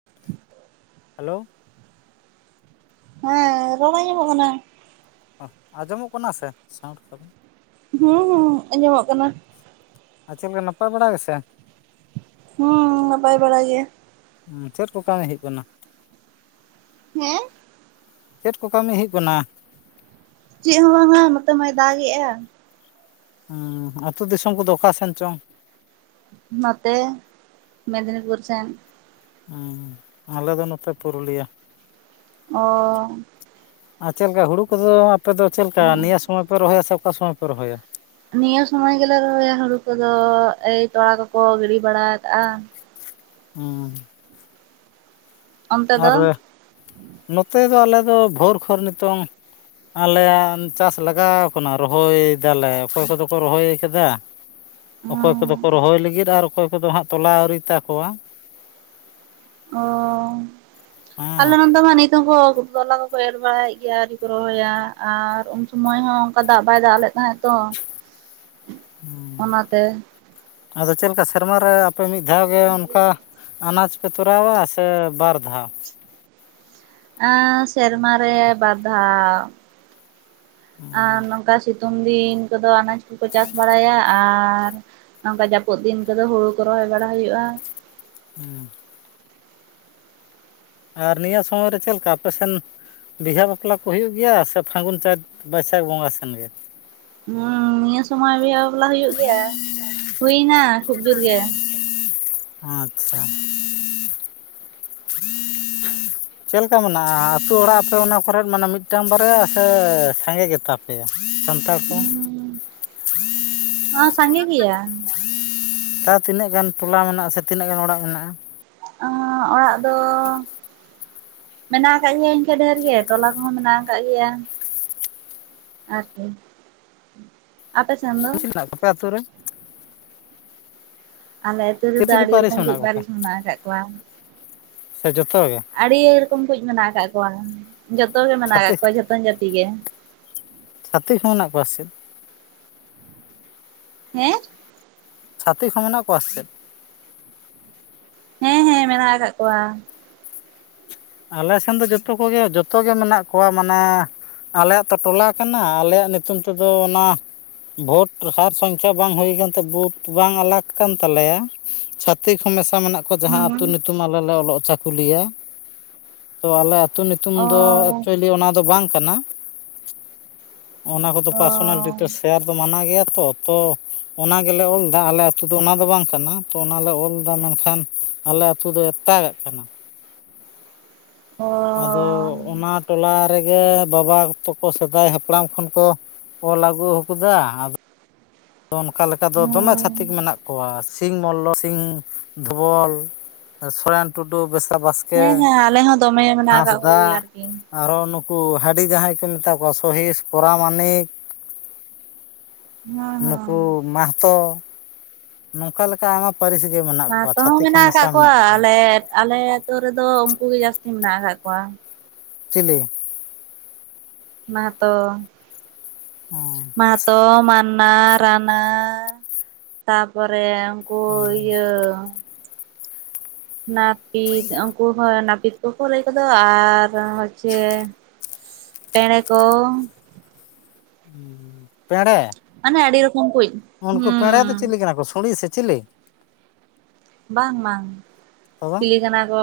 [inaudible] Hello ᱦᱮᱸ ᱨᱚᱲ ᱟᱧᱡᱚᱜ ᱠᱟᱱᱟ᱾ ᱚ ᱟᱸᱡᱚᱢᱚᱜ ᱠᱟᱱᱟ ᱥᱮ ᱥᱟᱸᱣᱱᱰ ᱠᱚ ᱫᱚ ᱦᱩᱸ ᱦᱩᱸ ᱟᱸᱡᱚᱢᱚᱜ ᱠᱟᱱᱟ᱾ ᱟ [unintelligible] ᱱᱟᱯᱟᱭ ᱵᱟᱲᱟ ᱜᱮᱥᱮ᱾ ᱦᱩᱸ ᱱᱟᱯᱟᱭ ᱵᱟᱲᱟ ᱜᱮ᱾ ᱪᱮᱫ ᱠᱚ ᱠᱟᱹᱢᱤ ᱦᱩᱭᱩᱜ ᱠᱟᱱᱟ? ᱦᱮᱸ ᱪᱮᱫ ᱠᱚ ᱠᱟᱹᱢᱤ ᱦᱩᱭᱩᱜ ᱠᱟᱱᱟ? ᱪᱮᱫ ᱦᱚᱸ ᱵᱟᱝ ᱱᱚᱛᱮ ᱢᱟᱭ ᱫᱟᱜᱽ ᱜᱮᱭᱟᱭ ᱮᱟ ᱦᱸ ᱟᱹᱛᱩ ᱫᱤᱥᱚᱢ ᱠᱚᱫᱚ ᱚᱠᱟ ᱥᱮᱱ ᱪᱚᱝ? ᱱᱚᱛᱮ ᱢᱮᱫᱽᱱᱤᱯᱩᱨ ᱥᱮᱱ ᱦᱸ ᱟᱞᱮ ᱫᱚ ᱱᱚᱛᱮ ᱯᱩᱨᱩᱞᱤᱭᱟᱹ ᱚ ᱟᱨ ᱪᱮᱫ ᱞᱮᱠᱟ ᱦᱩᱲᱩ ᱠᱚᱫᱚ ᱟᱯᱮ ᱫᱚ ᱪᱮᱫ ᱞᱮᱠᱟ ᱱᱤᱭᱟᱹ ᱥᱚᱢᱚᱭ ᱯᱮ ᱨᱚᱦᱚᱭᱟ ᱥᱮ ᱚᱠᱟ ᱥᱚᱢᱚᱭ ᱯᱮ ᱨᱚᱦᱚᱭᱟ ᱱᱤᱭᱟᱹ ᱥᱩᱚᱢᱚᱭ ᱜᱮᱞᱮ ᱨᱚᱦᱭᱟ ᱦᱩᱲᱩ ᱠᱚᱫᱚ ᱮᱭ ᱛᱚᱲᱟ ᱠᱚᱠᱚ ᱜᱤᱰᱤ ᱵᱟᱲᱟ ᱟᱠᱟᱜᱼᱟ ᱦᱩᱸ ᱚᱱᱛᱮ ᱟᱨ ᱫᱚ ᱱᱚᱛᱮ ᱫᱚ ᱟᱞᱮ ᱫᱚ ᱵᱷᱳᱨ ᱠᱷᱚᱱ ᱱᱤᱛᱚᱝ ᱟᱞᱮᱭᱟᱜ ᱪᱟᱥ ᱞᱟᱜᱟᱣ ᱟᱠᱟᱱᱟ ᱨᱚᱦᱚᱭ ᱫᱟᱞᱮ ᱚᱠᱚᱭ ᱠᱚᱫᱚ ᱠᱚ ᱨᱚᱦᱚᱭ ᱟᱠᱟᱫᱟ ᱚᱠᱚᱭ ᱠᱚᱫᱚ ᱠᱚ ᱨᱚᱦᱚᱭ ᱞᱟᱹᱜᱤᱫ ᱟᱨ ᱚᱠᱚᱭ ᱠᱚᱫᱚ ᱦᱟᱸᱜ ᱛᱚᱞᱟ ᱟᱹᱣᱨᱤ ᱛᱟᱠᱚᱣᱟ ᱟᱞᱮ ᱦᱮᱸ ᱱᱚᱛᱮ ᱢᱟ ᱱᱤᱛ ᱛᱮ ᱦᱚᱸ ᱩᱱᱠᱩ ᱛᱚᱞᱟ ᱫᱚ ᱠᱚ ᱮᱨ ᱵᱟᱲᱟᱭᱮᱫ ᱜᱮᱭᱟ ᱟᱣᱨᱤ ᱠᱚ ᱨᱚᱦᱚᱭᱟ ᱟᱨ ᱩᱱ ᱥᱢᱚᱭ ᱦᱚᱸ ᱚᱱᱠᱟ ᱫᱟᱜ ᱵᱟᱭ ᱫᱟᱜ ᱞᱮᱫ ᱛᱟᱦᱮᱸ ᱛᱚ [unintelligible] [inaudible] ᱦᱩᱸ᱾ ᱚᱱᱟᱛᱮ ᱟᱫᱚ ᱪᱮᱫ ᱞᱮᱠᱟ ᱥᱮᱨᱢᱟ ᱨᱮ ᱟᱯᱮ ᱢᱤᱫ ᱫᱷᱟᱣ ᱜᱮ ᱚᱱᱠᱟ ᱟᱱᱟᱡᱽ ᱛᱚᱨᱟᱣ-ᱟ ᱥᱮ ᱵᱟᱨ ᱫᱷᱟᱣ ᱮᱸ ᱥᱮᱨᱢᱟ ᱨᱮ ᱵᱟᱨ ᱫᱷᱟᱣ ᱟᱨ ᱦᱩᱸ ᱱᱚᱝᱠᱟ ᱥᱤᱛᱩᱝ ᱥᱤᱛᱩᱝ ᱫᱤᱱ ᱠᱚᱫᱚ ᱟᱱᱟᱡ ᱠᱚᱠᱚ ᱪᱟᱥ ᱵᱟᱲᱟᱭᱟ ᱟᱨ ᱱᱚᱝᱠᱟ ᱡᱟᱹᱯᱩᱫ ᱫᱤᱱ ᱠᱚᱫᱚ ᱦᱩᱲᱩ ᱠᱚ ᱨᱚᱦᱚᱭ ᱵᱟᱲᱟ ᱦᱩᱭᱩᱜᱼᱟ ᱦᱩᱸ ᱟᱨ ᱱᱤᱭᱟᱹ ᱥᱚᱢᱚᱭ ᱨᱮ ᱪᱮᱫ ᱞᱮᱠᱟ ᱟᱯᱮᱥᱱ ᱵᱤᱦᱟᱹ ᱵᱟᱯᱞᱟ ᱠᱚ ᱦᱩᱭᱩᱜ ᱜᱮᱭᱟ ᱥᱮ ᱯᱷᱟᱹᱜᱩᱱ ᱪᱟᱸᱛ ᱵᱟᱹᱭᱥᱟᱹᱠᱷ ᱵᱚᱸᱜᱟ ᱥᱮᱱ ᱜᱮ ᱦᱩᱸ ᱱᱤᱭᱟᱹ ᱥᱚᱢᱚᱭ ᱵᱤᱦ ᱵᱟᱞᱟ ᱦᱩᱭᱩᱜ ᱜᱮᱭᱟ ᱦᱩᱭᱱᱟ ᱠᱷᱩᱵ ᱡᱳᱨ ᱜᱮ ᱟᱪᱪᱷᱟ [unintelligible] ᱪᱮᱫᱞᱮᱠᱟ ᱢᱮᱱᱟᱜᱼᱟ ᱟᱹᱛᱩᱳ ᱚᱲᱟᱜ ᱟᱯᱮ ᱚᱱᱟ ᱠᱚᱨᱮᱫ ᱢᱟᱱᱮ ᱢᱤᱫᱴᱟᱝ ᱵᱟᱨᱭᱟ ᱥᱮ ᱥᱟᱸᱜᱮ ᱜᱮᱛᱟᱯᱮ ᱥᱟᱱᱛᱟᱲ ᱠᱚ ᱥᱟᱸᱜᱮ ᱜᱮᱭᱟ ᱛᱟᱶ ᱛᱤᱱᱟᱹᱜ ᱜᱟᱱ ᱴᱚᱞᱟ ᱢᱮᱱᱟᱜᱼᱟ ᱥᱮ ᱛᱤᱱᱟᱹᱜ ᱜᱟᱱ ᱚᱲᱟᱜ ᱢᱮᱱᱟᱜᱼᱟ [unintelligible] ᱚᱲᱟᱜ ᱫᱚ ᱢᱮᱱᱟᱜ ᱟᱠᱟᱫ ᱜᱮᱭᱟ ᱤᱱᱠᱟᱹ ᱰᱷᱮᱨ ᱜᱮ ᱴᱚᱞᱟ ᱠᱚᱦᱚᱸ ᱢᱮᱱᱟᱜ ᱟᱠᱟᱫ ᱜᱮᱭᱟ ᱟᱪᱪᱷᱟ [inaudible] ᱠᱩ [unintelligible] ᱟᱯᱮ ᱟᱹᱛᱩ ᱨᱮ ᱟᱞᱮ ᱟᱹᱛᱩ ᱪᱤᱞᱤ ᱨᱮᱫᱚ ᱪᱤᱞᱤ ᱟᱹᱰᱤ ᱯᱟᱹᱨᱤᱥ ᱨᱚᱠᱚᱢ ᱠᱩ ᱢᱮᱱᱟᱜ ᱠᱚᱯᱮ ᱯᱟᱹᱨᱤᱡ ᱢᱮᱱᱟᱜ ᱟᱠᱟᱫ ᱠᱚᱣᱟ ᱥᱮ ᱡᱚᱛᱚ ᱜᱮ ᱟᱹᱰᱤ ᱩᱭᱟ ᱨᱚᱠᱚᱢ ᱠᱚ ᱢᱮᱱᱟᱜ ᱟᱠᱟᱫ ᱠᱚᱣᱟ ᱡᱚᱛᱚ ᱜᱮ ᱢᱮᱱᱟᱜ ᱟᱠᱟᱫ ᱪᱷᱟᱹᱛᱤᱠ ᱠᱚᱣᱟ ᱡᱚᱛᱚᱱ ᱡᱟᱹᱛᱤ ᱜᱮ ᱪᱷᱟᱹᱛᱤᱠ ᱠᱚ ᱢᱮᱱᱟᱜ ᱠᱚᱣᱟ ᱥᱮᱪᱮᱫ ᱦᱮᱸ ᱪᱷᱛᱷᱤᱤᱠ ᱦᱚᱸ ᱢᱮᱱᱟᱜ ᱠᱚᱣᱟ ᱥᱮᱪᱮᱫ ᱦᱮᱸ ᱦᱮᱸ ᱢᱮᱱᱟᱜ ᱟᱠᱟᱫ ᱠᱚᱣᱟ ᱟᱞᱮ ᱥᱮᱱ ᱫᱚ ᱡᱚᱛᱚ ᱠᱚᱜᱮ ᱡᱚᱛᱚᱜᱮ ᱢᱮᱱᱟᱜ ᱠᱚᱣᱟ ᱢᱟᱱᱮ ᱟᱞᱮᱭᱟᱜ ᱛᱚ ᱴᱚᱞᱟ ᱠᱟᱱᱟ ᱟᱞᱮᱭᱟᱜ ᱧᱩᱛᱩᱢ ᱛᱮᱫᱚ ᱚᱱᱟ ᱵᱷᱳᱴ ᱥᱟᱨ ᱥᱚᱝᱠᱷᱟ ᱵᱟᱝ ᱦᱩᱭ ᱟᱠᱟᱱ ᱛᱮ ᱵᱩᱛᱷ ᱵᱟᱝ ᱟᱞᱟᱜ ᱠᱟᱱ ᱛᱟᱞᱮᱭᱟ ᱪᱷᱟᱛ ᱪᱷᱟᱛᱤᱠ ᱦᱚᱸ ᱢᱮᱥᱟ ᱢᱮᱱᱟᱜ ᱠᱚᱣᱟ ᱡᱟᱦᱟᱸ ᱟᱹᱛᱩ ᱦᱩᱸ ᱧᱩᱛᱩᱢ ᱟᱞᱮ ᱞᱮ ᱚᱞᱚᱜ-ᱟ ᱪᱟᱠᱩᱞᱤᱭᱟᱹ ᱛᱚ ᱟᱞᱮ ᱟᱹᱛᱩ ᱧᱩᱛᱩᱢ ᱫᱚ ᱚ ᱮᱠᱪᱩᱭᱮᱞᱤ ᱚᱱᱟ ᱫᱚ ᱵᱟᱝ ᱠᱟᱱᱟ ᱚᱱᱟ ᱠᱚᱫᱚ ᱚ ᱯᱟᱨᱥᱚᱱᱟᱞ ᱰᱤᱴᱮᱞᱥ ᱥᱮᱭᱟᱨ ᱫᱚ ᱢᱟᱱᱟ ᱜᱮᱭᱟ ᱛᱚ ᱛᱚ ᱚᱱᱟ ᱜᱮᱞᱮ ᱚᱞ ᱫᱟ ᱟᱞᱮ ᱟᱛᱳ ᱫᱚ ᱚᱱᱟ ᱫᱚ ᱵᱟᱝ ᱠᱟᱱᱟ ᱛᱚ ᱚᱱᱟᱞᱮ ᱚᱞ ᱫᱟ ᱢᱮᱱᱠᱷᱟᱱ ᱟᱞᱮ ᱟᱛᱩ ᱫᱚ ᱮᱴᱟᱜ-ᱟᱜ ᱠᱟᱱᱟ ᱚ ᱟᱫᱚ ᱚᱱᱟ ᱴᱚᱞᱟ ᱨᱮᱜᱮ ᱵᱟᱵᱟ ᱛᱟᱠᱚ ᱥᱮᱫᱟᱭ ᱦᱟᱯᱲᱟᱢ ᱠᱷᱚᱱ ᱠᱚ ᱚᱞ ᱟᱹᱜᱩ ᱟᱠᱟᱫᱟ ᱟᱫᱚ ᱚᱱᱠᱟ ᱞᱮᱠᱟ ᱫᱚ ᱫᱚᱢᱮ ᱦᱩᱸ ᱪᱷᱟᱹᱛᱤᱠ ᱢᱮᱱᱟᱜ ᱠᱚᱣᱟ ᱥᱤᱝ ᱢᱚᱞᱞᱚ ᱥᱤᱝ ᱫᱷᱚᱵᱚᱞ ᱥᱚᱨᱮᱱ ᱴᱩᱰᱩ ᱵᱮᱥᱟ ᱵᱟᱥ ᱦᱮᱸ ᱦᱮᱸ ᱟᱞᱮ ᱦᱚᱸ ᱫᱚᱢᱮ ᱢᱮᱱᱟᱜ ᱟᱠᱟᱜ ᱠᱚᱜᱮᱭᱟ ᱟᱨᱠᱤ ᱟᱨᱦᱸ ᱱᱩᱠᱩ ᱦᱟᱺᱰᱤ ᱡᱟᱦᱟᱸᱭ ᱠᱚ ᱢᱮᱛᱟ ᱠᱚᱣᱟ ᱥᱚᱦᱤᱥ ᱯᱚᱨᱟᱢᱟᱱᱤᱠ ᱦᱮᱸ ᱦᱮᱸ ᱩᱱᱩᱠᱩ ᱢᱟᱦᱚᱛᱚ ᱱᱚᱝᱠᱟ ᱞᱮᱠᱟ ᱟᱭᱢᱟ ᱯᱟᱹᱨᱤᱥ ᱜᱮ ᱢᱮᱱᱟᱜ ᱠᱚᱣᱟ ᱢᱟᱦᱟᱛᱚ ᱪᱷᱟᱛᱤᱠ ᱦᱚᱸ ᱢᱮᱱᱟᱜ ᱟᱠᱟᱫ ᱢᱮᱥᱟ ᱢᱮᱱᱟᱜ ᱠᱚᱣᱟ ᱟᱞᱮ ᱟᱞᱮ ᱟᱹᱛᱩᱳ ᱨᱮᱫᱚ ᱩᱱᱠᱩ ᱜᱮ ᱡᱟᱹᱥᱛᱤ ᱢᱮᱱᱟᱜ ᱟᱠᱟᱫ ᱠᱚᱣᱟ ᱪᱤᱞᱤ ᱢᱟᱦᱚᱛᱚ ᱢᱟᱦᱟᱛᱚ ᱢᱟᱱᱱᱟ ᱨᱟᱱᱟ ᱛᱟ ᱯᱚᱨᱮ ᱠᱚ ᱤᱭᱟᱹ ᱱᱟᱹᱯᱤᱛ ᱩᱱᱠᱩ ᱦᱚᱸ ᱱᱟᱹᱯᱤᱛ ᱠᱚᱠᱚ ᱞᱟᱹᱭ ᱠᱚᱫᱚ ᱟᱨ ᱦᱚᱪᱪᱷᱮ ᱯᱮᱸᱲᱮ ᱠᱚ ᱯᱮᱸᱲᱮ ᱢᱟᱱᱮ ᱟᱹᱰᱤ ᱨᱚᱠᱚᱢ ᱠᱳᱡᱽ ᱩᱱᱠᱩ ᱯᱮᱸᱲᱟ ᱫᱚ ᱪᱤᱞᱤ ᱠᱟᱱᱟ ᱠᱚ ᱥᱩᱸᱲᱤ ᱥᱮ ᱪᱤᱞᱤ ᱵᱟᱝ ᱵᱟᱝ ᱛᱚᱵᱮ ᱥᱤ ᱠᱟᱱᱟ ᱠᱚ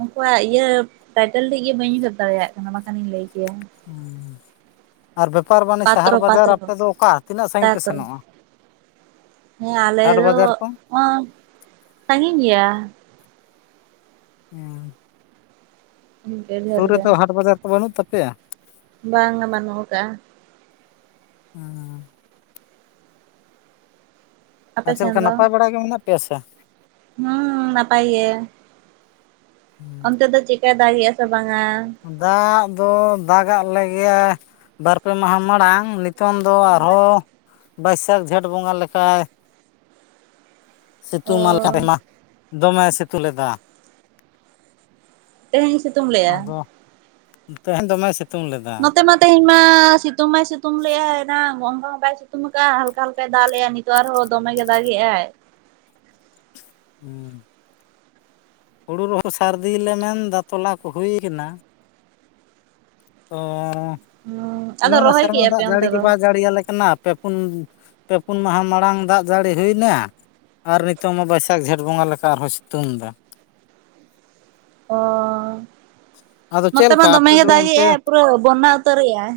ᱩᱱᱠᱩᱣᱟᱜ ᱤᱭᱟᱹ ᱴᱟᱭᱴᱮᱞ ᱛᱮᱡ ᱜᱮ ᱵᱟᱹᱧ ᱩᱭᱦᱟᱹᱨ ᱫᱟᱲᱮᱭᱟᱜ ᱠᱟᱱᱟ ᱵᱟᱝ ᱠᱷᱟᱱᱤᱧ ᱞᱟᱹᱭ ᱠᱮᱭᱟ ᱦᱩᱸ [unintelligible] ᱟᱨ ᱵᱮᱯᱟᱨ ᱵᱟᱹᱱᱤᱡᱽ ᱥᱟᱦᱟᱨ ᱯᱟᱛᱨᱚ ᱵᱟᱡᱟᱨ ᱯᱟᱛᱨᱚ ᱟᱯᱮ ᱫᱚ ᱚᱠᱟ ᱛᱤᱱᱟᱹᱜ ᱥᱟᱺᱜᱤᱧ ᱯᱮ ᱛᱟᱨᱯᱚᱨᱮ ᱥᱮᱱᱚᱜᱼᱟ ᱦᱮᱸ ᱟᱞᱮ ᱦᱟᱴ ᱫᱚ ᱵᱟᱡᱟᱨ ᱠᱚ? ᱚᱱᱟ [unintelligible] ᱥᱟᱺᱜᱤᱧ ᱜᱮᱭᱟ ᱦᱮᱸ [unintelligible] ᱤᱱᱠᱟᱹ ᱰᱷᱮᱨ ᱥᱩᱨ ᱜᱮ ᱨᱮᱫᱚ ᱦᱟᱴ ᱵᱟᱡᱟᱨ ᱠᱚ ᱵᱟᱹᱱᱩᱜ ᱛᱟᱯᱮᱭᱟ ᱵᱟᱝᱟ ᱵᱟᱹᱱᱩᱜ ᱠᱟᱜ ᱟ ᱦᱩᱸ ᱦᱩᱸ [unintelligible] ᱟᱯᱮ ᱟᱨ ᱪᱮᱫ ᱥᱮᱱ ᱞᱮᱠᱟ ᱫᱚ ᱱᱟᱯᱟᱭ ᱵᱟᱲᱟ ᱜᱮ ᱢᱮᱱᱟᱜ ᱯᱮᱭᱟ ᱥᱮ ᱦᱩᱸ ᱱᱟᱯᱟᱭ ᱜᱮ ᱦᱩᱸ, ᱚᱱᱛᱮ ᱫᱚ ᱪᱤᱠᱟᱭ ᱫᱟᱜ ᱮ ᱥᱮ ᱵᱟᱝᱟ ᱫᱟᱜ ᱫᱚ ᱫᱟᱜᱟᱜ ᱞᱮᱜᱮᱭᱟᱭ ᱵᱟᱨ ᱯᱮ ᱢᱟᱦᱟ ᱢᱟᱲᱟᱝ ᱱᱤᱛ ᱱᱤᱛᱚᱝ ᱫᱚ ᱟᱨᱦᱚᱸ ᱵᱟᱹᱭᱥᱟᱹᱠᱷ ᱡᱷᱮᱸᱴ ᱵᱚᱸᱜᱟ ᱞᱮᱠᱟᱭ ᱚ ᱥᱤᱛᱩᱝ ᱢᱟ. ᱞᱮᱠᱟ ᱫᱚᱢᱮ ᱥᱤᱛᱩᱝ ᱞᱮᱫᱟ ᱛᱮᱦᱮᱧ ᱥᱤᱛᱩᱝ ᱞᱮᱭᱟ ᱟᱫᱚ ᱛᱮᱦᱮᱧ ᱫᱚᱢᱮᱭ ᱥᱮᱛ... ᱱᱚᱛᱮ ᱢᱟ ᱛᱮᱦᱮᱧ ᱢᱟ ᱥᱤᱛᱩᱝ ᱢᱟᱭ ᱥᱤᱛᱩᱝ ᱞᱮᱭᱟᱭ ᱮᱱᱟᱝ ᱦᱚᱝᱠᱟ ᱦᱚᱝᱠᱟᱭ ᱥᱤᱛᱩᱝ ᱠᱟᱜᱼᱟ ᱦᱟᱞᱠᱟ ᱦᱟᱞᱠᱟᱭ ᱫᱟᱜ ᱞᱮᱭᱟ ᱱᱤᱛ ᱱᱤᱛᱚᱜ ᱟᱨᱦᱚᱸ ᱫᱚᱢᱮ ᱜᱮ ᱫᱟᱜᱮᱭ ᱦᱩᱸ ᱦᱩᱲᱩ ᱨᱮᱦᱚᱸ ᱥᱟᱹᱨᱫᱤ ᱞᱮᱱᱟ ᱫᱟ ᱛᱚᱞᱟ ᱠᱚ ᱦᱩᱭ ᱮᱱᱟ ᱛᱚ ᱦᱩᱸ ᱚᱱᱮ ᱟᱫᱚ ᱚᱱᱟ ᱨᱚᱦᱚᱭ ᱥᱮᱨᱢᱟ ᱠᱮᱜᱼᱟ ᱯᱮ ᱫᱟᱜ ᱡᱟᱹᱲᱤ ᱚᱱᱛᱮ ᱜᱮ ᱫᱚ ᱵᱟᱭ ᱡᱟᱹᱲᱤᱭᱟᱞᱮ ᱠᱟᱱᱟ ᱯᱮ ᱯᱩᱱ ᱯᱮ ᱯᱩᱱ ᱢᱟᱦᱟ ᱢᱟᱲᱟᱝ ᱫᱟᱜ ᱡᱟᱹᱲᱤ ᱦᱩᱭ ᱮᱱᱟ ᱟᱨ ᱱᱤᱛᱚᱝ ᱢᱟ ᱵᱟᱹᱭᱥᱟᱹᱠᱷ ᱡᱷᱮᱸᱴ ᱵᱚᱸᱜᱟ ᱞᱮᱠᱟ ᱟᱨᱦᱚᱸᱭ ᱥᱤᱛᱩᱝ ᱮᱫᱟ ᱚ... ᱟᱫᱚ ᱪᱮᱫ ᱱᱚᱛᱮ ᱢᱟ ᱞᱮᱠᱟ ᱫᱚᱢᱮ ᱟᱯᱮ ᱜᱮ ᱫᱚ ᱫᱟᱜ ᱮ ᱚᱱᱛᱮ ᱟᱭ ᱯᱩᱨᱟᱹ ᱵᱚᱱᱱᱟ ᱩᱛᱟᱹᱨ ᱮ ᱟᱭ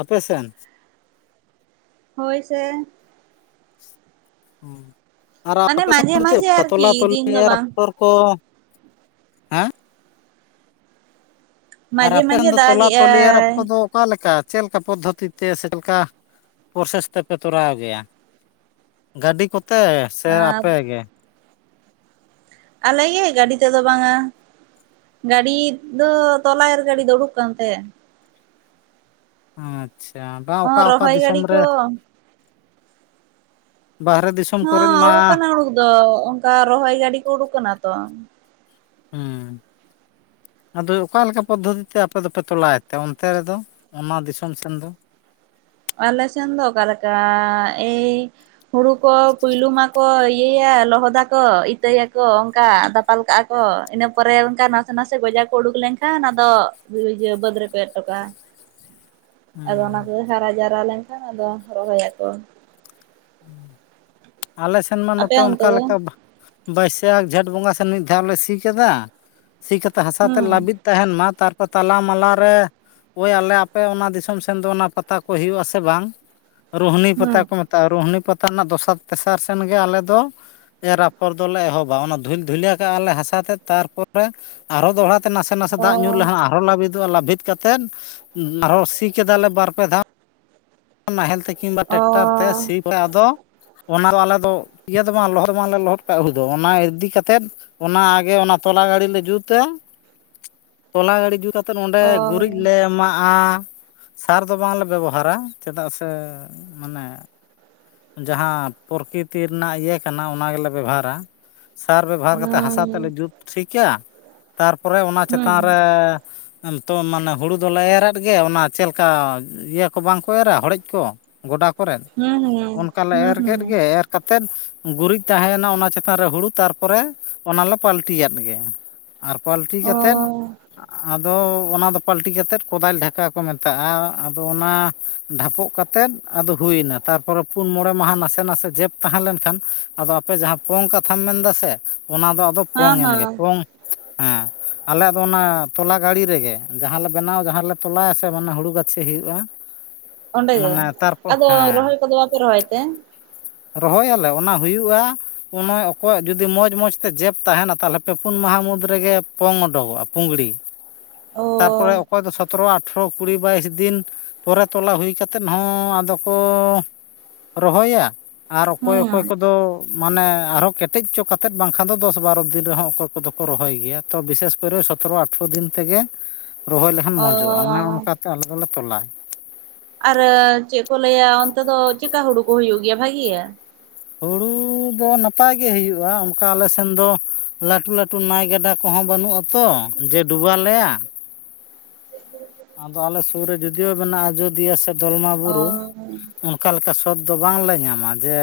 ᱟᱯᱮ ᱥᱮᱱ ᱦᱳᱭ ᱥᱮ ᱦ ᱟᱨ ᱢᱟᱱᱮ ᱟᱯᱮ [inaudible] ᱥᱮᱱ ᱢᱟᱡᱷᱮ ᱫᱚ ᱪᱮᱫ ᱢᱟᱡᱷᱮ ᱞᱮᱠᱟ ᱛᱚᱞᱟ ᱟᱨᱠᱤ ᱛᱚᱞ ᱫᱤᱱ ᱫᱚ ᱵᱟᱝ ᱛᱟᱯᱚᱨ ᱠᱚ ᱦᱮᱸ ᱟᱨ ᱢᱟᱡᱷᱮ ᱟᱯᱮᱨᱮᱱ ᱢᱟᱡᱷᱮ ᱫᱚ ᱛᱚᱞᱟ ᱛᱚᱞᱮᱭᱟᱨ ᱟᱠᱚ ᱫᱟᱜᱮᱜᱼᱟᱭ ᱫᱚ ᱚᱠᱟ ᱞᱮᱠᱟ ᱪᱮᱫ ᱞᱮᱠᱟ ᱯᱚᱫᱽᱫᱷᱚᱛᱤ ᱛᱮ ᱥᱮ ᱪᱮᱫ ᱞᱮᱠᱟ ᱯᱨᱚᱥᱮᱥ ᱛᱮᱯᱮ ᱛᱚᱨᱟᱣ ᱜᱮᱭᱟ ᱜᱟᱹᱰᱤ ᱠᱚᱛᱮ ᱥᱮ ᱟᱨ ᱟᱯᱮ ᱜᱮ ᱟᱞᱮ ᱜᱮ ᱜᱟᱹᱰᱤ ᱛᱮᱫᱚ ᱵᱟᱝᱼᱟ ᱜᱟᱹᱰᱤ ᱫᱚ ᱛᱚᱞᱟ ᱮᱨ ᱜᱟᱹᱰᱤ ᱩᱰᱩᱠ ᱠᱟᱱ ᱛᱮ ᱟᱪᱪᱷᱟ ᱵᱟᱝ ᱚᱸ ᱚᱠᱟ ᱚᱠᱟ ᱨᱚᱦᱚᱭ ᱫᱤᱥᱚᱢ ᱜᱟᱹᱰᱤ ᱨᱮ ᱠᱚ ᱵᱟᱦᱨᱮ ᱫᱤᱥᱚ ᱼᱼ ᱦᱚᱸ ᱩᱰᱩᱠ ᱠᱟᱱᱟ ᱩᱰᱩᱠ ᱫᱚ ᱚᱱᱠᱟ ᱨᱚᱦᱚᱭ ᱜᱟᱹᱰᱤ ᱠᱚ ᱩᱰᱩᱠ ᱠᱟᱱᱟ ᱛᱚ ᱦᱮᱸ ᱟᱫᱚ ᱚᱠᱟ ᱞᱮᱠᱟ ᱯᱚᱫᱽᱫᱷᱚᱛᱤ ᱛᱮ ᱟᱯᱮ ᱫᱚᱯᱮ ᱛᱚᱞᱟᱭᱮᱫ ᱛᱮ ᱚᱱᱛᱮ ᱨᱮᱫᱚ ᱚᱱᱟ ᱫᱤᱥᱚᱢ ᱥᱮᱱ ᱫᱚ ᱟᱞᱮ ᱥᱮᱱ ᱫᱚ ᱚᱠᱟᱞᱮᱠᱟ ᱮᱭ ᱦᱩᱲᱩ ᱠᱚ ᱯᱩᱭᱞᱩ ᱢᱟᱠᱚ ᱮᱭᱟ ᱞᱚᱦᱚᱫᱟ ᱠᱚ ᱤᱛᱟᱹᱭᱟᱠᱚ ᱚᱱᱠᱟ ᱫᱟᱯᱟᱞ ᱠᱟᱜᱼᱟ ᱠᱚ ᱤᱱᱟᱹ ᱯᱚᱨᱮ ᱚᱱᱠᱟ ᱱᱟᱥᱮ ᱜᱚᱡᱟ ᱠᱚ ᱩᱰᱩᱠ ᱞᱮᱱᱠᱷᱟᱱ ᱚᱱᱟ ᱫᱚ ᱵᱟᱹᱫᱽ ᱨᱮᱠᱚ ᱮᱨ ᱦᱚᱴᱚ ᱠᱟᱜᱼᱟ [inaudible] ᱟᱫᱚ ᱚᱱᱟ ᱦᱩᱸ ᱠᱚᱜᱮ ᱦᱟᱨᱟ ᱡᱟᱣᱨᱟ ᱞᱮᱱ ᱠᱷᱟᱱ ᱟᱫᱚ ᱨᱚᱦᱚᱭ ᱟᱠᱚ ᱟᱞᱮ ᱥᱮᱱ ᱢᱟ ᱟᱯᱮ ᱱᱚᱛᱮ ᱚᱱᱛᱮ ᱚᱱᱠᱟ ᱫᱚ ᱞᱮᱠᱟ ᱵᱟᱝ ᱵᱟᱹᱭᱥᱟᱹᱠᱷ ᱡᱷᱮᱸᱴ ᱵᱚᱸᱜᱟ ᱥᱮ ᱢᱤᱫ ᱫᱷᱟᱣᱞᱮ ᱥᱤ ᱠᱮᱫᱟ ᱥᱤ ᱠᱟᱛᱮ ᱦᱟᱥᱟ ᱛᱮ ᱦᱩᱸ ᱞᱟᱹᱵᱤᱫ ᱛᱟᱦᱮᱱ ᱢᱟ ᱛᱟᱨᱯᱚᱨ ᱛᱟᱞᱟ ᱢᱟᱞᱟ ᱨᱮ ᱦᱳᱭ ᱟᱞᱮ ᱟᱯᱮ ᱚᱱᱟ ᱫᱤᱥᱚᱢ ᱥᱮᱱ ᱫᱚ ᱚᱱᱟ ᱯᱟᱛᱟ ᱠᱚ ᱦᱩᱭᱩᱜ ᱟᱥᱮ ᱵᱟᱝ ᱨᱳᱦᱱᱤ ᱯᱟᱛᱟ ᱦᱩᱸ ᱠᱚ ᱢᱮᱛᱟᱜᱼᱟ ᱨᱳᱦᱱᱤ ᱯᱟᱛᱟ ᱨᱮᱱᱟᱜ ᱫᱚᱥᱟᱨ ᱛᱮᱥᱟᱨ ᱥᱮᱱ ᱜᱮ ᱟᱞᱮ ᱫᱚ ᱮᱨ ᱟᱯᱷᱚᱲ ᱫᱚᱞᱮ ᱮᱦᱚᱵᱟ ᱚᱱᱟ ᱫᱷᱩᱞ ᱫᱷᱩᱞᱟᱹ ᱠᱟᱜᱼᱟ ᱞᱮ ᱦᱟᱥᱟ ᱛᱮᱫ ᱛᱟᱨᱯᱚᱨᱮ ᱟᱨᱦᱚ ᱫᱚᱲᱦᱟ ᱱᱟᱥᱮ ᱱᱟᱥᱮ ᱫᱟᱜ ᱧᱩᱨ ᱚ ᱞᱟᱦᱟ ᱟᱨᱦᱚᱸ ᱞᱵᱤᱫᱚᱜᱼᱟ ᱞᱟᱹᱵᱤᱫ ᱠᱟᱛᱮ ᱟᱨᱦᱚᱸ ᱥᱤ ᱠᱮᱫᱟᱞᱮ ᱵᱟᱨ ᱯᱮ ᱫᱷᱟᱣ ᱱᱟᱦᱮᱞ ᱛᱮ ᱠᱤᱢᱵᱟ ᱚ ᱴᱮᱠᱴᱟᱨ ᱛᱮ ᱥᱤ ᱟᱫᱚ ᱚᱱᱟ ᱫᱚ ᱟᱞᱮ ᱫᱚ ᱤᱭᱟᱹ ᱫᱚ ᱵᱟᱝ ᱞᱚᱦᱚᱫ ᱵᱟᱝᱞᱮ ᱞᱚᱦᱚᱫ ᱠᱟᱜ ᱦᱩᱭ ᱫᱚ ᱚᱱᱟ ᱤᱫᱤ ᱠᱟᱛᱮᱫ ᱚᱱᱟ ᱟᱜᱮ ᱚᱱᱟ ᱛᱚᱞᱟ ᱜᱟᱹᱲ ᱞᱮ ᱡᱩᱛᱟ ᱛᱚᱞᱟ ᱜᱟᱲᱩᱤ ᱡᱩᱛ ᱠᱟᱛᱮ ᱛᱚ ᱱᱚᱸᱰᱮ ᱚ ᱜᱩᱨᱤᱡ ᱞᱮ ᱮᱢᱟᱜᱼᱟ ᱥᱟᱨ ᱫᱚ ᱵᱟᱝᱞᱮ ᱵᱮᱵᱚᱦᱟᱨᱟ ᱪᱮᱫᱟᱜ ᱥᱮ ᱢᱟᱱᱮ ᱡᱟᱦᱟᱸ ᱯᱨᱚᱠᱤᱛᱤ ᱨᱮᱱᱟᱜ ᱤᱭᱟᱹ ᱠᱟᱱᱟ ᱚᱱᱟ ᱜᱮᱞᱮ ᱵᱮᱵᱷᱟᱨᱟ ᱥᱟᱨ ᱵᱮᱵᱚᱦᱟᱨ ᱠᱟᱛᱮ ᱦᱟᱥᱟ ᱛᱮᱞᱮ ᱦᱩᱸ ᱡᱩᱛ ᱴᱷᱤᱠᱟ ᱛᱟᱨᱯᱚᱨᱮ ᱚᱱᱟ ᱦᱩᱸ ᱪᱮᱛᱟᱱ ᱨᱮ ᱛᱚ ᱢᱟᱱᱮ ᱦᱩᱲᱩ ᱫᱚᱞᱮ ᱮᱨ ᱟᱫ ᱜᱮ ᱚᱱᱟ ᱪᱮᱫᱞᱮᱠᱟ ᱤᱭᱟᱹ ᱠᱚ ᱵᱟᱝᱠᱚ ᱮᱨᱟ ᱦᱚᱲᱮᱡ ᱠᱚ ᱜᱚᱰᱟ ᱠᱚᱨᱮ ᱦᱩᱸ ᱦᱮ ᱚᱱᱠᱟ ᱞᱮ ᱮᱨ ᱠᱮᱫ ᱜᱮ ᱮᱨ ᱠᱟᱛᱮᱫ ᱜᱩᱨᱤᱡ ᱛᱟᱦᱮᱸᱭᱮᱱᱟ ᱚᱱᱟ ᱪᱮᱛᱟᱱ ᱨᱮ ᱦᱩᱲᱩ ᱛᱟᱨᱯᱚᱨᱮ ᱚᱱᱟᱞᱮ ᱯᱟᱞᱴᱤ ᱟᱫ ᱜᱮ ᱟᱨ ᱯᱟᱞᱴᱤ ᱚ ᱠᱟᱛᱮᱫ ᱟᱫᱚ ᱚᱱᱟ ᱫᱚ ᱯᱟᱞᱴᱤ ᱠᱟᱛᱮᱫ ᱠᱚᱫᱟᱞ ᱰᱷᱟᱠᱟ ᱠᱚ ᱢᱮᱛᱟᱜᱼᱟ ᱟᱫᱚ ᱚᱱᱟ ᱰᱷᱟᱯᱚᱜ ᱠᱟᱛᱮᱫ ᱟᱫᱚ ᱦᱩᱭᱮᱱᱟ ᱛᱟᱨᱯᱚᱨᱮ ᱯᱩᱱ ᱢᱚᱬᱮ ᱢᱟᱦᱟ ᱱᱟᱥᱮ ᱱᱟᱥᱮ ᱡᱮᱵᱽ ᱛᱟᱦᱮᱸ ᱞᱮᱱᱠᱷᱟᱱ ᱟᱫᱚ ᱟᱯᱮ ᱡᱟᱦᱟᱸ ᱯᱚᱝ ᱠᱟᱛᱷᱟᱢ ᱢᱮᱱ ᱮᱫᱟ ᱥᱮ ᱚᱱᱟ ᱫᱚ ᱟᱫᱚ ᱯᱚᱝ ᱦᱮᱸ ᱮᱱ ᱜᱮ ᱦᱮᱸ ᱯᱚᱝ ᱦᱮᱸ ᱟᱞᱮᱭᱟᱜ ᱫᱚ ᱚᱱᱟ ᱛᱚᱞᱟ ᱜᱟᱲᱤ ᱨᱮᱜᱮ ᱡᱟᱦᱟᱸ ᱞᱮ ᱵᱮᱱᱟᱣ ᱡᱟᱦᱟᱸᱞᱮ ᱛᱚᱞᱟᱭᱟ ᱥᱮ ᱢᱟᱱᱮ ᱦᱩᱲᱩ ᱜᱟᱛᱮ ᱥᱤ ᱦᱩᱭᱩᱜᱼᱟ ᱚᱸᱰᱮ ᱜᱮ ᱢᱟᱱᱮ ᱛᱟᱨᱯᱚᱨ ᱟᱫᱚ ᱦᱮᱸ ᱨᱚᱦᱚᱭ ᱠᱚᱫᱚ ᱵᱟᱯᱮ ᱨᱚᱦᱚᱭ ᱛᱮ ᱨᱚᱦᱚᱭᱟᱞᱮ ᱚᱱᱟ ᱦᱩᱭᱩᱜᱼᱟ ᱚᱠᱚᱭᱟᱜ ᱡᱩᱫᱤ ᱢᱚᱡᱽ ᱢᱚᱡᱽ ᱛᱮ ᱡᱮᱵᱽ ᱛᱟᱦᱮᱱᱟ ᱛᱟᱦᱚᱞᱮ ᱯᱮ ᱯᱩᱱ ᱢᱟᱦᱟ ᱢᱩᱫᱽ ᱨᱮᱜᱮ ᱯᱚᱝ ᱚᱰᱩᱚᱜᱼᱟ ᱯᱩᱝᱲᱤ ᱛᱟᱨᱯᱚᱨᱮ ᱚ ᱚᱠᱚᱭ ᱫᱚ ᱥᱚᱛᱨᱚ ᱟᱴᱷᱨᱚ ᱠᱩᱲᱤ ᱵᱟᱭᱤᱥ ᱫᱤᱱ ᱯᱚᱨᱮ ᱛᱚᱞᱟ ᱦᱩᱭ ᱠᱟᱛᱮᱫ ᱦᱚᱸ ᱟᱫᱚ ᱠᱚ ᱨᱚᱦᱚᱭᱟ ᱟᱨ ᱚᱠᱚᱭ ᱚᱠᱚᱭ ᱦᱮᱸ ᱠᱚᱫᱚ ᱢᱟᱱᱮ ᱟᱨᱦᱚᱸ ᱠᱮᱴᱮᱡᱪᱚ ᱠᱟᱛᱮᱫ ᱵᱟᱝᱠᱷᱟᱱ ᱫᱚ ᱫᱚᱥ ᱵᱟᱨᱚ ᱫᱤᱱ ᱨᱮᱦᱚᱸ ᱚᱠᱚᱭ ᱠᱚᱫᱚ ᱠᱚ ᱨᱚᱦᱚᱭ ᱜᱮᱭᱟ ᱛᱚ ᱵᱤᱥᱮᱥ ᱠᱚᱨᱮ ᱥᱚᱛᱮᱨᱚ ᱟᱴᱷᱨᱚ ᱫᱤᱱ ᱛᱮᱜᱮ ᱨᱚᱦᱚᱭ ᱞᱮᱠᱷᱟᱱ ᱢᱚᱡᱚᱜᱼᱟ ᱚᱱᱮ ᱚ ᱚᱱᱠᱟ ᱟᱞᱮ ᱫᱚᱞᱮ ᱛᱚᱞᱟ ᱟᱨ ᱪᱮᱫ ᱠᱚ ᱞᱟᱹᱭᱟ ᱚᱱᱛᱮ ᱫᱚ ᱪᱮᱠᱟ ᱦᱩᱲᱩ ᱠᱚ ᱦᱩᱭᱩᱜ ᱜᱮᱭᱟ ᱵᱷᱟᱹᱜᱤᱭᱟ? ᱦᱩᱲᱩ ᱫᱚ ᱱᱟᱯᱟᱭ ᱜᱮ ᱦᱩᱭᱩᱜᱼᱟ ᱚᱱᱠᱟ ᱟᱞᱮ ᱥᱮᱱ ᱫᱚ ᱞᱟᱹᱴᱩ ᱞᱟᱹᱴᱩ ᱱᱟᱭ ᱜᱟᱰᱟ ᱠᱚᱦᱚᱸ ᱵᱟᱹᱱᱩᱜᱼᱟ ᱛᱚ ᱡᱮ ᱰᱩᱵᱟᱹ ᱟᱞᱮᱭᱟ ᱟᱫᱚ ᱟᱞᱮ ᱥᱩᱨ ᱨᱮ ᱡᱳᱫᱤᱭᱳ ᱢᱮᱱᱟᱜᱼᱟ ᱟᱡᱳᱚᱫᱤᱭᱟᱹ ᱥᱮ ᱫᱚᱞᱢᱟ ᱚ ᱵᱩᱨᱩ ᱚᱱᱠᱟ ᱞᱮᱠᱟ ᱥᱚᱛ ᱫᱚ ᱵᱟᱝ ᱞᱮ ᱧᱟᱢᱟ ᱡᱮ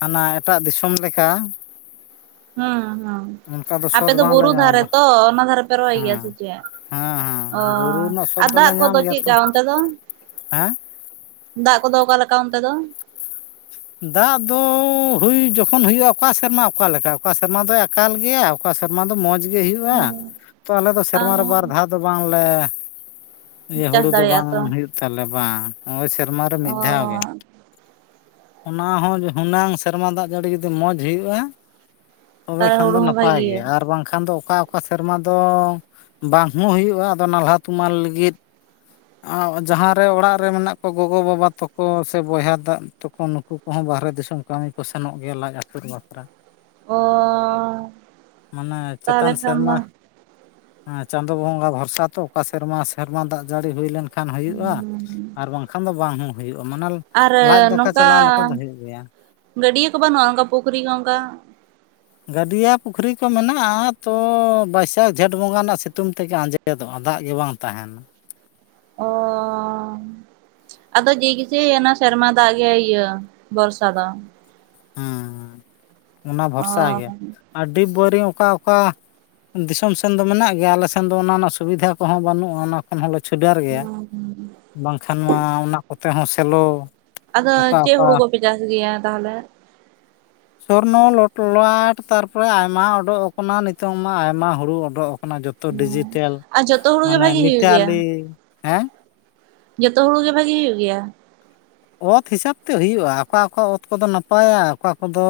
ᱦᱟᱱᱟ ᱮᱴᱟᱜ ᱫᱤᱥᱚᱢ ᱞᱮᱠᱟ ᱦᱮᱸ ᱦᱮᱸ ᱚᱱᱠᱟ ᱟᱯᱮ ᱥᱚᱛ ᱫᱚ ᱵᱩᱨᱩ ᱵᱟᱝᱞᱮ ᱫᱷᱟᱨᱮ ᱧᱟᱢᱟ ᱛᱚ ᱚᱱᱟ ᱫᱷᱟᱨᱮ ᱯᱮ ᱨᱚᱦᱚᱭ ᱜᱮᱭᱟ ᱥᱮ ᱦᱮᱸ ᱪᱮᱫ? ᱦᱮᱸ ᱚ ᱦᱮᱸ ᱵᱩᱨᱩ ᱨᱮᱱᱟᱜ ᱥᱚᱛ ᱟᱨ ᱫᱚᱞᱮ ᱫᱟᱜ ᱠᱚᱫᱚ ᱧᱟᱢ ᱜᱮᱭᱟ ᱪᱮᱫ ᱠᱟ ᱛᱚ ᱚᱱᱛᱮ ᱫᱚ ᱦᱮᱸ ᱫᱟᱜ ᱠᱚᱫᱚ ᱚᱠᱟ ᱞᱮᱠᱟ ᱚᱱᱛᱮ ᱫᱚ? ᱫᱟᱜ ᱫᱚ ᱦᱩᱭ ᱡᱚᱠᱷᱚᱱ ᱦᱩᱭᱩᱜᱼᱟ ᱚᱠᱟ ᱥᱮᱨᱢᱟ ᱚᱠᱟ ᱞᱮᱠᱟ ᱚᱠᱟ ᱥᱮᱨᱢᱟ ᱫᱚ ᱟᱠᱟᱞ ᱜᱮᱭᱟᱭ ᱚᱠᱟ ᱥᱮᱨᱢᱟ ᱫᱚ ᱢᱚᱡᱽ ᱜᱮ ᱜᱮ ᱦᱩᱭᱩᱜᱼᱟ ᱛᱚ ᱟᱞᱮ ᱫᱚ ᱥᱮᱨᱢᱟ ᱨᱮ ᱵᱟᱨ ᱫᱷᱟᱣ ᱫᱚ ᱵᱟᱝ ᱞᱮ ᱤᱭᱟᱹ ᱪᱟᱥ ᱦᱩᱲᱩ ᱫᱚ ᱵᱟᱝ ᱫᱟᱲᱮᱭᱟᱜᱼᱟ ᱛᱚ ᱦᱩᱭᱩᱜ ᱛᱟᱞᱮ ᱵᱟᱝ ᱱᱚᱜᱼᱚᱭ ᱥᱮᱨᱢᱟᱨᱮ ᱚ ᱢᱤᱫ ᱫᱷᱟᱣ ᱜᱮ ᱚᱱᱟ ᱦᱚᱸ ᱦᱩᱱᱟᱹᱝ ᱥᱮᱨᱢᱟ ᱫᱟᱜ ᱡᱟᱹᱲᱤ ᱡᱩᱫᱤ ᱢᱚᱡᱽ ᱦᱩᱭᱩᱜᱼᱟ ᱛᱚᱵᱮ ᱛᱟᱦᱚᱞᱮ ᱠᱷᱟᱱ ᱦᱩᱲᱩ ᱫᱚ ᱦᱚᱸ ᱱᱟᱯᱟᱭ ᱵᱷᱟᱜᱤ ᱜᱮ ᱟᱨ ᱵᱟᱝᱠᱷᱟᱱ ᱫᱚ ᱚᱠᱟ ᱚᱠᱟ ᱥᱮᱨᱢᱟ ᱫᱚ ᱵᱟᱝ ᱦᱚᱸ ᱦᱩᱭᱩᱜᱼᱟ ᱟᱫᱚ ᱱᱟᱞᱦᱟ ᱛᱩᱢᱟᱹᱞ ᱞᱟᱹᱜᱤᱫ ᱡᱟᱦᱟᱸ ᱨᱮ ᱚᱲᱟᱜ ᱨᱮ ᱢᱮᱱᱟᱜ ᱠᱚᱣᱟ ᱜᱚᱜᱚ ᱵᱟᱵᱟ ᱛᱟᱠᱚ ᱥᱮ ᱵᱚᱭᱦᱟ ᱫᱟ ᱛᱟᱠᱚ ᱱᱩᱠᱩ ᱩᱱᱠᱩ ᱠᱚᱦᱚᱸ ᱵᱟᱦᱨᱮ ᱫᱤᱥᱚᱢ ᱠᱟᱹᱢᱤ ᱠᱚ ᱥᱮᱱᱚᱜ ᱜᱮᱭᱟ ᱞᱟᱡ ᱟᱹᱥᱩᱞ ᱵᱟᱠᱷᱨᱟ ᱚ ᱢᱟᱱᱮ ᱪᱮᱛᱟᱱ ᱛᱟᱦᱚᱞᱮ ᱠᱷᱟᱱ ᱥᱮᱨᱢᱟ ᱫᱚ ᱦᱮᱸ ᱪᱟᱸᱫᱳ ᱵᱚᱸᱜᱟ ᱵᱷᱚᱨᱥᱟ ᱛᱚ ᱚᱠᱟ ᱥᱮᱨᱢᱟ ᱥᱮᱨᱢᱟ ᱫᱟᱜ ᱡᱟᱹᱲᱤ ᱦᱩᱭ ᱞᱮᱱᱠᱷᱟᱱ ᱠᱷᱟᱱ ᱦᱩᱭᱩᱜᱼᱟ ᱟᱨ ᱵᱟᱝᱠᱷᱟᱱ ᱫᱚ ᱵᱟᱝ ᱦᱚᱸ ᱦᱩᱭᱩᱜᱼᱟ ᱢᱟᱱᱮ ᱟᱨ ᱞᱟᱡ ᱫᱟᱠᱟ ᱱᱚᱝᱠᱟ ᱪᱟᱞᱟᱣ ᱞᱮᱠᱟ ᱫᱚ ᱦᱩᱭᱩᱜ ᱜᱮᱭᱟ ᱜᱟᱹᱰᱭᱟᱹ ᱠᱚ ᱵᱟᱹᱱᱩᱜᱼᱟ ᱚᱱᱠᱟ ᱯᱩᱠᱷᱨᱤ ᱠᱚ ᱚᱱᱠᱟ? ᱜᱟᱹᱰᱭᱟᱹ ᱯᱩᱠᱷᱨᱤ ᱠᱚ ᱢᱮᱱᱟᱜᱼᱟ ᱛᱚ ᱵᱟᱹᱭᱥᱟᱹᱠᱷ ᱡᱷᱮᱸᱴ ᱵᱚᱸᱜᱟ ᱨᱮᱱᱟᱜ ᱥᱤᱛᱩᱝ ᱛᱮᱜᱮ ᱟᱸᱡᱮᱫ ᱼᱼ ᱟᱸᱡᱮᱫᱚᱜᱼᱟ ᱫᱟᱜ ᱜᱮ ᱵᱟᱝ ᱛᱟᱦᱮᱱᱟ᱾ ᱚᱻ ᱟᱫᱚ ᱡᱮ ᱠᱮ ᱥᱮᱭ, ᱚᱱᱟ ᱥᱮᱨᱢᱟ ᱫᱟᱜ ᱜᱮ ᱤᱭᱟᱹ ᱵᱚᱨᱥᱟ ᱫᱚᱼᱼ ᱦᱮᱸ ᱚᱱᱟ ᱚ ᱵᱷᱚᱨᱥᱟ ᱜᱮ ᱟᱨ [unintelligible] ᱚᱠᱟ ᱚᱠᱟ ᱼᱼ ᱫᱤᱥᱚᱢ ᱥᱮᱱ ᱫᱚ ᱢᱮᱱᱟᱜ ᱜᱮᱭᱟ ᱟᱞᱮ ᱥᱮᱱ ᱫᱚ ᱚᱱᱟ ᱨᱮᱱᱟᱜ ᱥᱩᱵᱤᱫᱷᱟ ᱠᱚᱦᱚᱸ ᱵᱟᱹᱱᱩᱜᱼᱟ ᱚᱱᱟᱼᱼ ᱠᱷᱚᱱ ᱦᱚᱸᱞᱮ ᱪᱷᱩᱰᱟᱨ ᱜᱮᱭᱟ ᱵᱟᱝᱠᱷᱟᱱ ᱢᱟ ᱚᱱᱟ ᱠᱚᱛᱮ ᱦᱚᱸ ᱥᱮᱞᱳᱼᱼ ᱟᱫᱚ ᱪᱮᱫ ᱦᱩᱲᱩ ᱠᱚᱯᱮ ᱪᱟᱥ ᱜᱮᱭᱟ ᱛᱟᱦᱚᱞᱮ? ᱥᱚᱨᱱᱚ ᱞᱚᱞᱟᱴ ᱛᱟᱨᱯᱚᱨᱮ ᱟᱭᱢᱟ ᱩᱰᱩᱜ ᱟᱠᱟᱱᱟ ᱱᱤᱛᱚᱝ ᱢᱟ ᱟᱭᱢᱟ ᱦᱩᱲᱩ ᱚᱰᱚᱠ ᱟᱠᱟᱱᱟ ᱡᱚᱛᱚᱼᱼ ᱡᱚᱛᱚ ᱰᱤᱡᱤᱴᱮᱞ ᱟᱨ ᱡᱚᱛᱚ ᱦᱩᱲᱩ ᱜᱮ ᱢᱟᱱᱮ ᱵᱷᱟᱜᱤ ᱦᱩᱭᱩᱜ ᱜᱮᱭᱟ ᱢᱤᱛᱟᱞᱤ᱾ ᱦᱮᱸᱼᱼ ᱡᱚᱛᱚ ᱦᱩᱲᱩ ᱜᱮ ᱵᱷᱟᱜᱤ ᱦᱩᱭᱩᱜ ᱜᱮᱭᱟ? ᱚᱛ ᱦᱤᱥᱟᱹᱵᱽ ᱛᱮ ᱦᱩᱭᱩᱜᱼᱟ ᱚᱠᱟ ᱚᱠᱟ ᱚᱛ ᱠᱚᱫᱚ ᱱᱟᱯᱟᱭᱟ ᱟᱨ ᱚᱠᱟ ᱠᱚᱫᱚᱼᱼ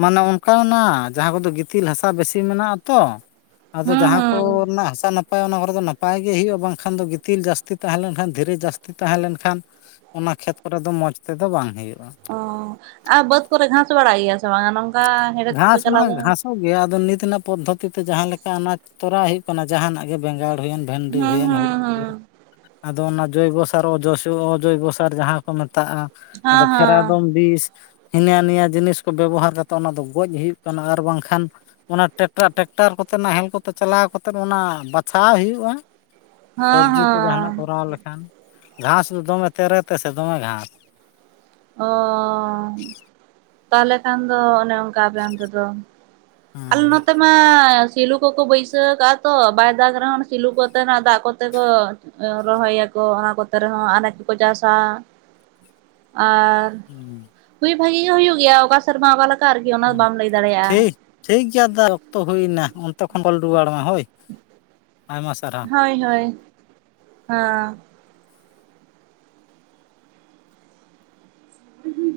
ᱢᱟᱱᱮ ᱚᱱᱠᱟᱱᱟᱜ ᱡᱟᱦᱟᱸ ᱠᱚᱫᱚ ᱜᱤᱛᱤᱞ ᱦᱟᱥᱟ ᱵᱮᱥᱤ ᱢᱮᱱᱟᱜ ᱟᱛᱚᱼᱼ ᱟᱫᱚ ᱦᱩᱸ ᱡᱟᱦᱟᱸ ᱠᱚ ᱦᱩᱸ ᱨᱮᱱᱟᱜ ᱦᱟᱥᱟ ᱱᱟᱯᱟᱭᱼᱼ ᱱᱟᱯᱟᱭᱟ ᱚᱱᱟ ᱠᱚᱨᱮ ᱫᱚ ᱱᱟᱯᱟᱭ ᱜᱮ ᱦᱩᱭᱩᱜᱼᱟ ᱵᱟᱝᱠᱷᱟᱱ ᱫᱚ ᱜᱤᱛᱤᱞ ᱡᱟᱹᱥᱛᱤ ᱛᱟᱦᱮᱸ ᱞᱮᱱᱠᱷᱟᱱ ᱫᱷᱤᱨᱤ ᱡᱟᱹᱥᱛᱤ ᱛᱟᱦᱮᱸ ᱞᱮᱱᱠᱷᱟᱱᱼᱼ ᱚᱱᱟ ᱠᱷᱮᱛ ᱠᱚᱨᱮ ᱫᱚ ᱢᱚᱸᱡᱽ ᱛᱮᱫᱚ ᱵᱟᱝ ᱦᱩᱭᱩᱜᱼᱟ᱾ ᱚᱻ ᱟᱨ ᱵᱟᱹᱫᱽ ᱠᱚᱨᱮ ᱜᱷᱟᱸᱥ ᱵᱟᱲᱟᱜ ᱜᱮᱭᱟ ᱥᱮ ᱵᱟᱝ? ᱜᱷᱟᱥ ᱢᱟ ᱜᱷᱟᱥᱚᱜ ᱜᱮᱭᱟ ᱟᱫᱚ ᱱᱤᱛ ᱨᱮᱱᱟᱜ ᱯᱚᱫᱽᱫᱷᱚᱛᱤ ᱛᱮ ᱡᱟᱦᱟᱸ ᱞᱮᱠᱟ ᱚᱱᱟ ᱛᱚᱨᱟᱣ ᱦᱩᱭᱩᱜ ᱠᱟᱱᱟᱼᱼ ᱡᱟᱦᱟᱱᱟᱜ ᱜᱮ ᱵᱮᱸᱜᱟᱲ ᱦᱩᱭᱮᱱ ᱵᱷᱮᱱᱰᱤ ᱦᱩᱸ ᱦᱩᱸ ᱦᱩᱭᱮᱱ ᱦᱩᱲᱩ ᱦᱩᱸ ᱦᱩᱭᱮᱱᱼᱼ ᱦᱮᱸ ᱟᱫᱚ ᱚᱱᱟ ᱡᱚᱭᱵᱚ ᱥᱟᱨ ᱚᱡᱚᱭᱵᱚ ᱥᱟᱨ ᱡᱟᱦᱟᱸᱼᱼ ᱠᱚ ᱢᱮᱛᱟᱜᱼᱟ ᱟᱫᱚ ᱦᱮᱸ ᱯᱷᱮᱨᱟᱰᱚᱞ ᱵᱤᱥ ᱦᱤᱱᱟᱹ ᱱᱤᱭᱟᱹ ᱡᱤᱱᱤᱥ ᱠᱚ ᱵᱮᱵᱚᱦᱟᱨ ᱠᱟᱛᱮᱼᱼ ᱛᱚ ᱚᱱᱟ ᱫᱚ ᱜᱚᱡ ᱦᱩᱭᱩᱜ ᱠᱟᱱᱟ ᱟᱨ ᱵᱟᱝᱠᱷᱟᱱᱼᱼ ᱚᱱᱟ ᱴᱮᱠᱴᱟᱨ ᱠᱚᱛᱮ ᱱᱟᱦᱮᱞ ᱠᱚᱛᱮ ᱪᱟᱞᱟᱣ ᱠᱟᱛᱮᱫ ᱚᱱᱟ ᱵᱟᱪᱷᱟᱣ ᱦᱩᱭᱩᱜᱼᱟ᱾ ᱦᱮᱸ ᱥᱚᱵᱽᱡᱤ ᱠᱚ ᱡᱟᱦᱟᱱᱟᱜ ᱦᱮᱸ ᱠᱚᱨᱟᱣ ᱞᱮᱠᱷᱟᱱ ᱜᱷᱟᱥ ᱫᱚ ᱫᱚᱢᱮ ᱛᱮᱨᱮ ᱛᱮᱥᱮ ᱫᱚᱢᱮ ᱜᱷᱟᱥ᱾ ᱚᱻ ᱛᱟᱦᱚᱞᱮ ᱠᱷᱟᱱ ᱫᱚ ᱚᱱᱮ ᱚᱱᱠᱟ ᱟᱯᱮ ᱚᱱᱛᱮ ᱫᱚᱼᱼ ᱟᱞᱮ ᱱᱚᱛᱮᱼᱼ ᱦᱮᱸ ᱱᱚᱛᱮ ᱢᱟ ᱥᱤᱞᱩ ᱠᱚᱠᱚ ᱵᱟᱹᱭᱥᱟᱹᱣ ᱠᱟᱜᱼᱟ ᱛᱚ ᱵᱟᱭ ᱫᱟᱜ ᱨᱮᱦᱚᱸ ᱥᱤᱞᱩ ᱠᱚᱛᱮ ᱱᱟᱜ ᱫᱟᱜ ᱠᱚᱛᱮ ᱠᱚᱼᱼ ᱨᱚᱦᱚᱭᱟᱠᱚ ᱚᱱᱟ ᱠᱚᱛᱮ ᱨᱮᱦᱚᱸ ᱟᱱᱟᱡᱽ ᱠᱚᱠᱚ ᱪᱟᱥᱟ ᱟᱨᱼᱼ ᱦᱩᱸ ᱼᱼ ᱦᱩᱭ ᱵᱷᱟᱜᱤ ᱜᱮ ᱦᱩᱭᱩᱜ ᱜᱮᱭᱟ ᱚᱠᱟ ᱥᱮᱨᱢᱟ ᱚᱠᱟ ᱞᱮᱠᱟ ᱟᱨᱠᱤ ᱚᱱᱟ ᱫᱚ ᱵᱟᱢ ᱞᱟᱹᱭ ᱫᱟᱲᱮᱭᱟᱜᱼᱟ᱾ ᱴᱷᱤᱠ ᱴᱷᱤᱠ ᱜᱮᱭᱟ [unintelligible] ᱚᱠᱛᱚ ᱦᱩᱭᱱᱟ ᱚᱱᱛᱮ ᱠᱷᱚᱱ [unintelligible] ᱨᱩᱣᱟᱹᱲ ᱢᱮ ᱦᱳᱭ᱾ ᱟᱭᱢᱟ ᱥᱟᱨᱦᱟᱣ ᱦᱳᱭ ᱦᱳᱭ ᱦᱟᱸ [unintelligible] ᱼᱼ